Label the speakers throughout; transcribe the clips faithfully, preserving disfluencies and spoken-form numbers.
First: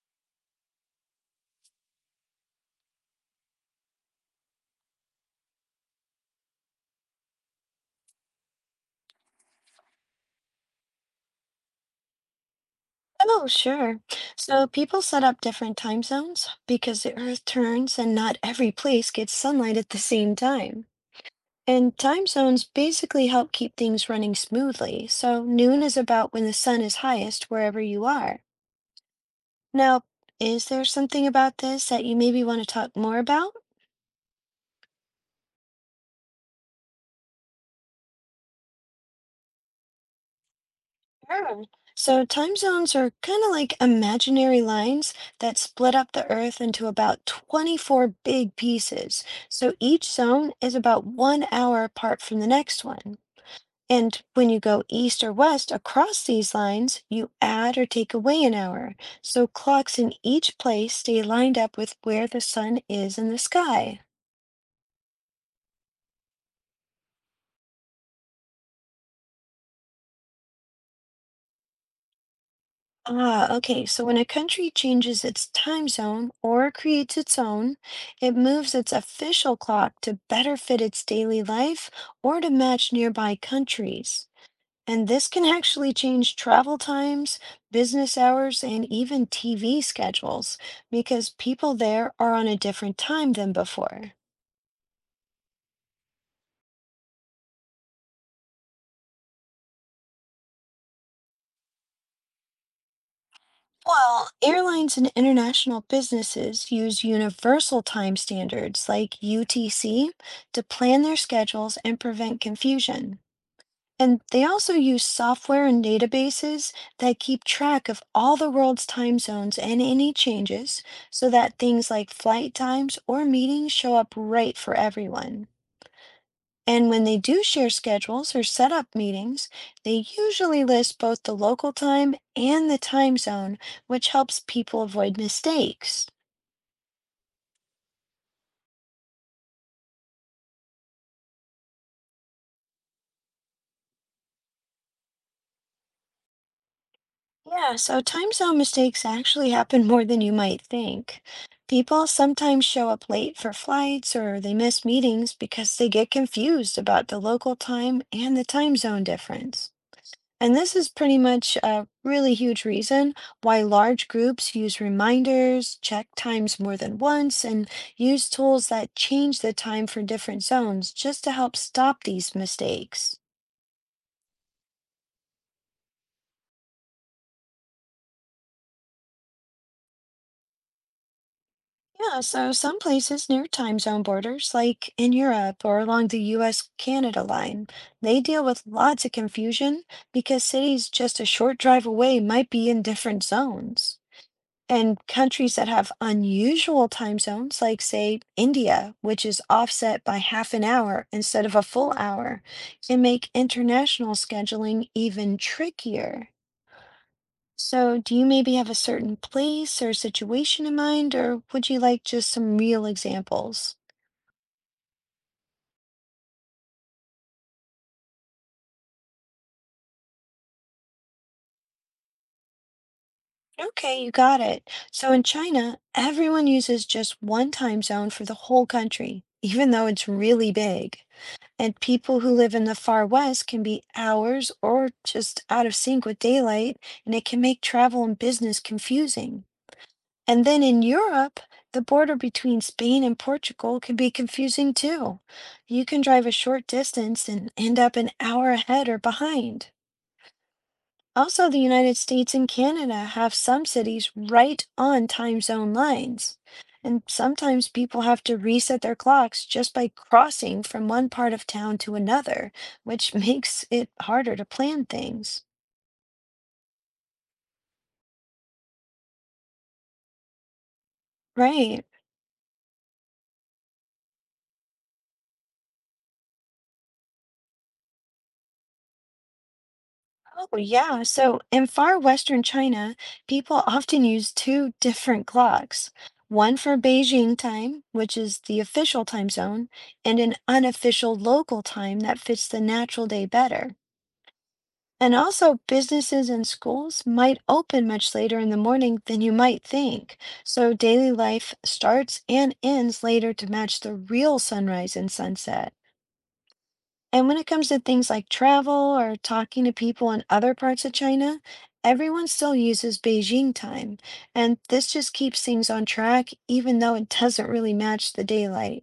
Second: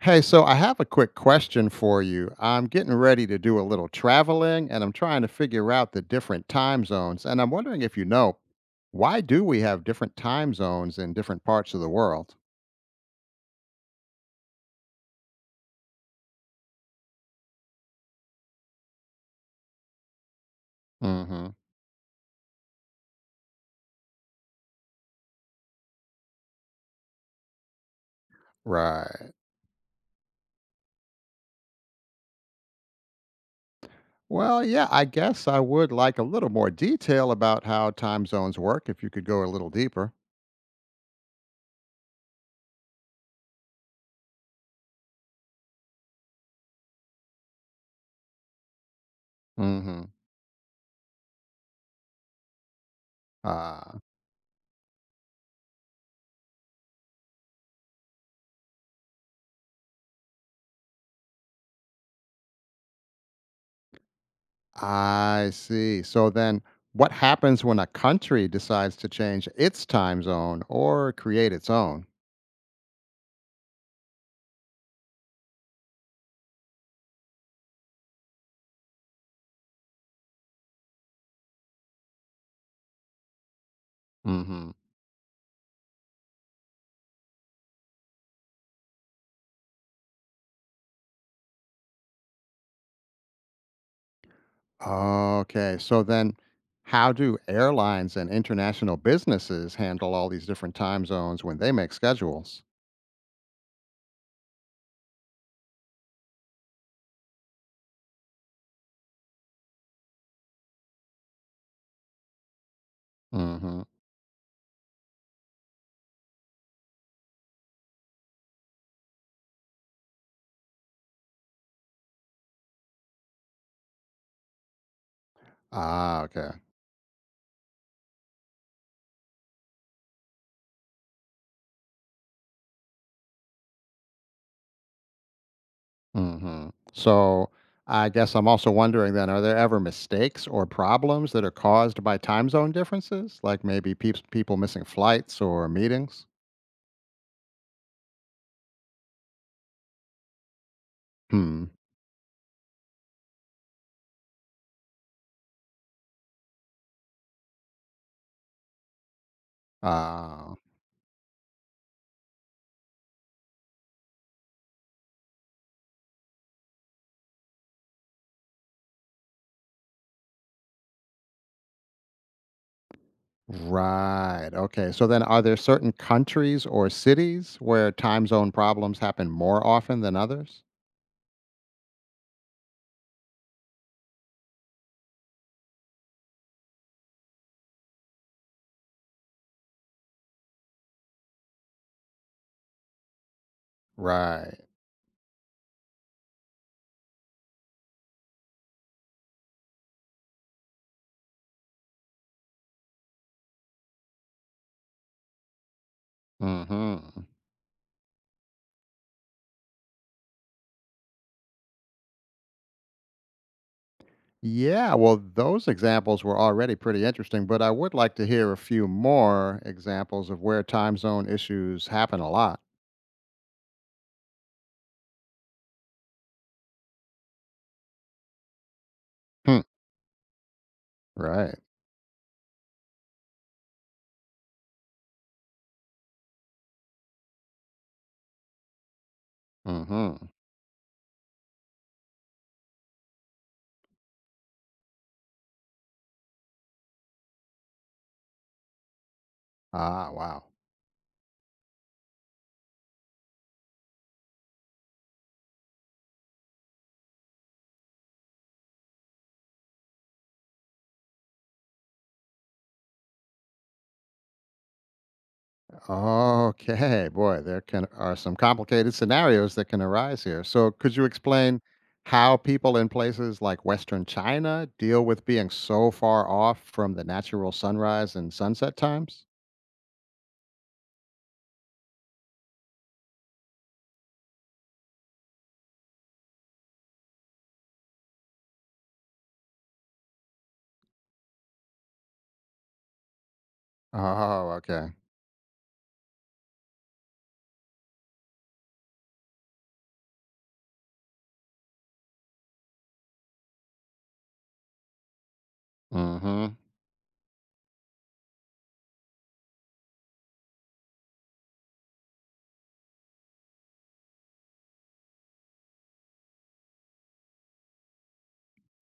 Speaker 1: Hey, so I have a quick question for you. I'm getting ready to do a little traveling and I'm trying to figure out the different time zones. And I'm wondering if you know why do we have different time zones in different parts of the world?
Speaker 2: Oh, sure. So people set up different time zones because the Earth turns and not every place gets sunlight at the same time.
Speaker 1: Hmm.
Speaker 2: And time zones basically help keep things running smoothly. So noon is about when the sun is highest wherever you are.
Speaker 1: Right.
Speaker 2: Now, is there something about this that you maybe want to talk more about?
Speaker 1: Well, yeah, I guess I would like a little more detail about how time zones work if you could go a little deeper.
Speaker 2: Sure. So time zones are kind of like imaginary lines that split up the Earth into about twenty-four big pieces. So each
Speaker 1: Hmm.
Speaker 2: zone is about one hour apart from the next one.
Speaker 1: Ah,
Speaker 2: And when you go east or west across these lines, you add or take away an hour. So clocks in each place stay lined up with where the sun is in the sky.
Speaker 1: I see. So then what happens when a country decides to change its time zone or create its own?
Speaker 2: Ah, okay. So when a country changes its time zone or creates its own, it moves its official clock to better fit its daily life or to match nearby countries.
Speaker 1: Hmm.
Speaker 2: And this can actually change travel times, business hours, and even T V schedules because people there are on a different time than before.
Speaker 1: Okay. So then, how do airlines and international businesses handle all these different time zones when they make schedules?
Speaker 2: Well, airlines and international businesses use universal time standards like U T C to plan their schedules and prevent confusion.
Speaker 1: Hmm.
Speaker 2: And they also use software and databases that keep track of all the world's time zones and any changes so that things like flight times or meetings show up right for everyone.
Speaker 1: Ah, okay.
Speaker 2: And when they do share schedules or set up meetings, they usually list both the local time and the time zone, which helps people avoid mistakes.
Speaker 1: Hmm. So I guess I'm also wondering then are there ever mistakes or problems that are caused by time zone differences? Like maybe peeps, people missing flights or meetings?
Speaker 2: Yeah, so time zone mistakes actually happen more than you might think.
Speaker 1: Hmm.
Speaker 2: People sometimes show up late for flights or they miss meetings because they get confused about the local time and the time zone difference. And
Speaker 1: Ah,
Speaker 2: this is pretty much a really huge reason why large groups use reminders, check times more than once, and use tools that change the time for different zones just to help stop these mistakes.
Speaker 1: right. Okay. So then are there certain countries or cities where time zone problems happen more often than others?
Speaker 2: Yeah, so some places near time zone borders, like in Europe or along the U S-Canada line, they deal with lots of confusion because cities just a short drive away might be in different zones.
Speaker 1: Right.
Speaker 2: And countries that have unusual time zones, like, say, India, which is offset by half an hour instead of a full hour, can make international scheduling even trickier.
Speaker 1: Hmm.
Speaker 2: So, do you maybe have a certain place or situation in mind, or would you like just some real examples?
Speaker 1: Yeah, well, those examples were already pretty interesting, but I would like to hear a few more examples of where time zone issues happen a lot.
Speaker 2: Okay, you got it. So, in China, everyone uses just one time zone for the whole country,
Speaker 1: Hmm.
Speaker 2: even though it's really big.
Speaker 1: Right.
Speaker 2: And people who live in the far west can be hours or just out of sync with daylight, and it can make travel and business confusing.
Speaker 1: Mm-hmm.
Speaker 2: And then in Europe, the border between Spain and Portugal can be confusing too. You can drive a short distance and end up an hour ahead or behind.
Speaker 1: Ah, wow.
Speaker 2: Also, the United States and Canada have some cities right on time zone lines. And sometimes people have to reset their clocks just by crossing from one part of town to another, which makes it harder to plan things.
Speaker 1: Okay, boy, there can are some complicated scenarios that can arise here. So, could you explain
Speaker 2: Right.
Speaker 1: how people in places like Western China deal with being so far off from the natural sunrise and sunset times?
Speaker 2: Oh, yeah. So in far western China, people often use two different clocks, one for Beijing time, which is the official time zone, and an unofficial local time that fits the natural day better.
Speaker 1: Oh, okay.
Speaker 2: And also, businesses and schools might open much later in the morning than you might think. So, daily life starts and ends later to match the real sunrise and sunset. And when it comes to things like travel or talking to people in other parts of China, everyone still uses Beijing time. And this just keeps things on track, even though it doesn't really match the daylight.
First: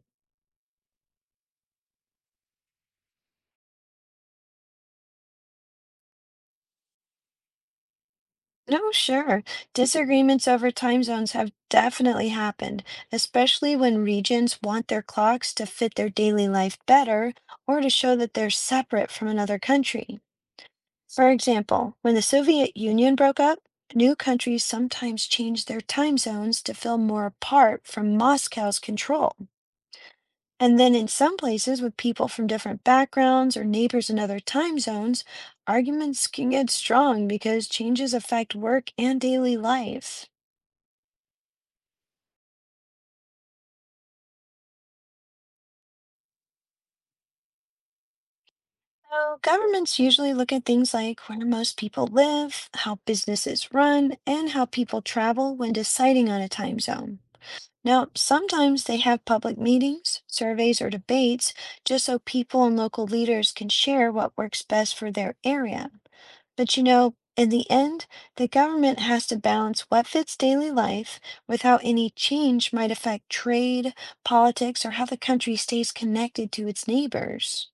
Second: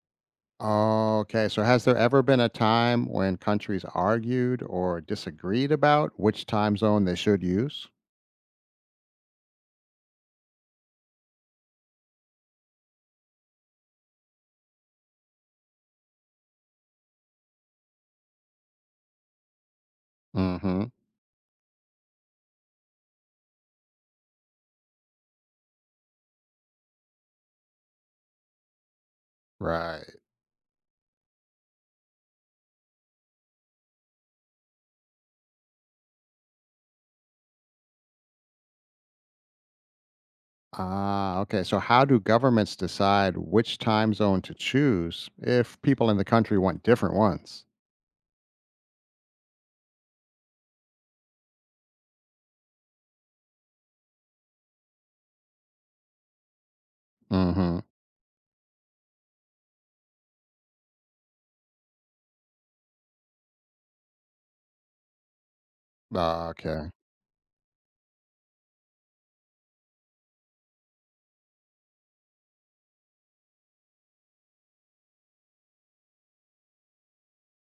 Speaker 1: Okay, so has there ever been a time when countries argued or disagreed about which time zone they should use?
Speaker 2: No, sure. Disagreements over time zones have definitely happened, especially when regions want their clocks to fit their daily life better or to show that they're separate from another country.
Speaker 1: Mm-hmm.
Speaker 2: For example, when the Soviet Union broke up, new countries sometimes changed their time zones to feel more apart from Moscow's control.
Speaker 1: Right.
Speaker 2: And then in some places, with people from different backgrounds or neighbors in other time zones, arguments can get strong because changes affect work and daily life.
Speaker 1: Ah, okay. So how do governments decide which time zone to choose if people in the country want different ones?
Speaker 2: So governments usually look at things like where most people live, how businesses run, and how people travel when deciding on a time zone.
Speaker 1: Mm-hmm.
Speaker 2: Now, sometimes they have public meetings, surveys, or debates just so people and local leaders can share what works best for their area.
Speaker 1: Ah,
Speaker 2: But you
Speaker 1: okay.
Speaker 2: know, in the end, the government has to balance what fits daily life with how any change might affect trade, politics, or how the country stays connected to its neighbors.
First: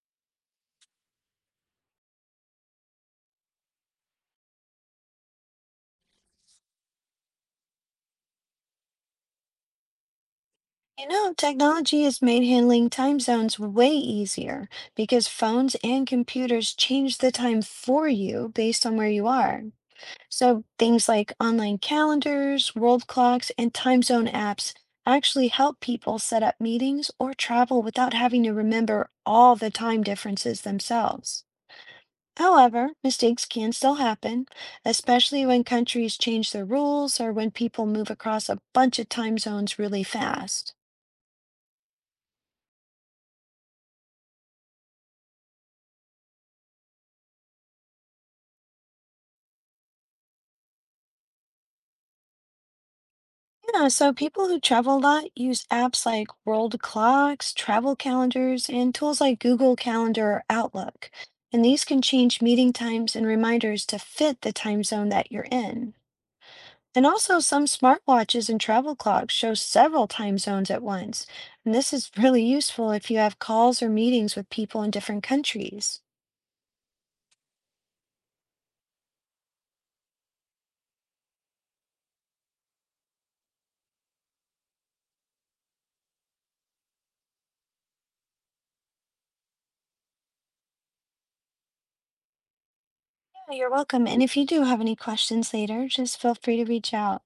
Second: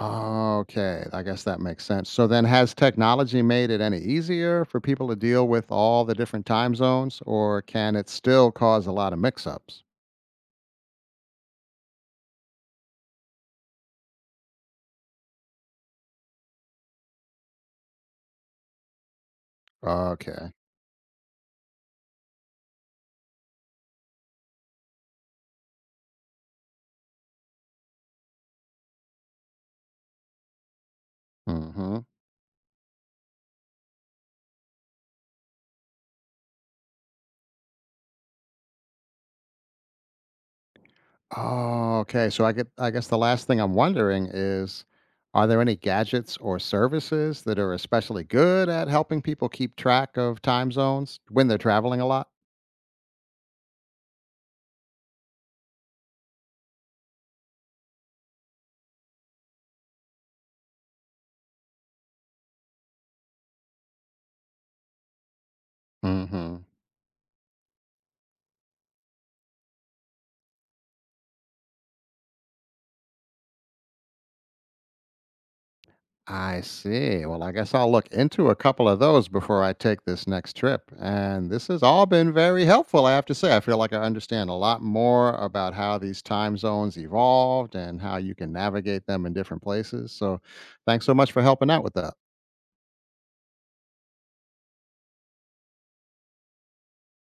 Speaker 1: Okay, I guess that makes sense. So then has technology made it any easier for people to deal with all the different time zones, or can it still cause a lot of mix-ups?
Speaker 2: You know, technology has made handling time zones way easier because phones and computers change the time for you based on where you are.
Speaker 1: Okay.
Speaker 2: So things like online calendars, world clocks, and time zone apps actually help people set up meetings or travel without having to remember all the time differences themselves.
Speaker 1: Mm-hmm.
Speaker 2: However, mistakes can still happen, especially when countries change their rules or when people move across a bunch of time zones really fast.
Speaker 1: Oh, okay. So I get I guess the last thing I'm wondering is are there any gadgets or services that are especially good at helping people keep track of time zones when they're traveling a lot?
Speaker 2: Yeah, so people who travel a lot use apps like world clocks, travel calendars, and tools like Google Calendar or Outlook. And these can change meeting times and reminders to fit the time zone that you're in.
Speaker 1: Hmm.
Speaker 2: And also, some smartwatches and travel clocks show several time zones at once. And this is really useful if you have calls or meetings with people in different countries.
Speaker 1: I see. Well, I guess I'll look into a couple of those before I take this next trip. And this has all been very helpful, I have to say. I feel like I understand a lot more about how these time zones evolved and how you can navigate them in different places. So, thanks so much for helping out with that.
Speaker 2: Yeah, you're welcome. And if you do have any questions later, just feel free to reach out.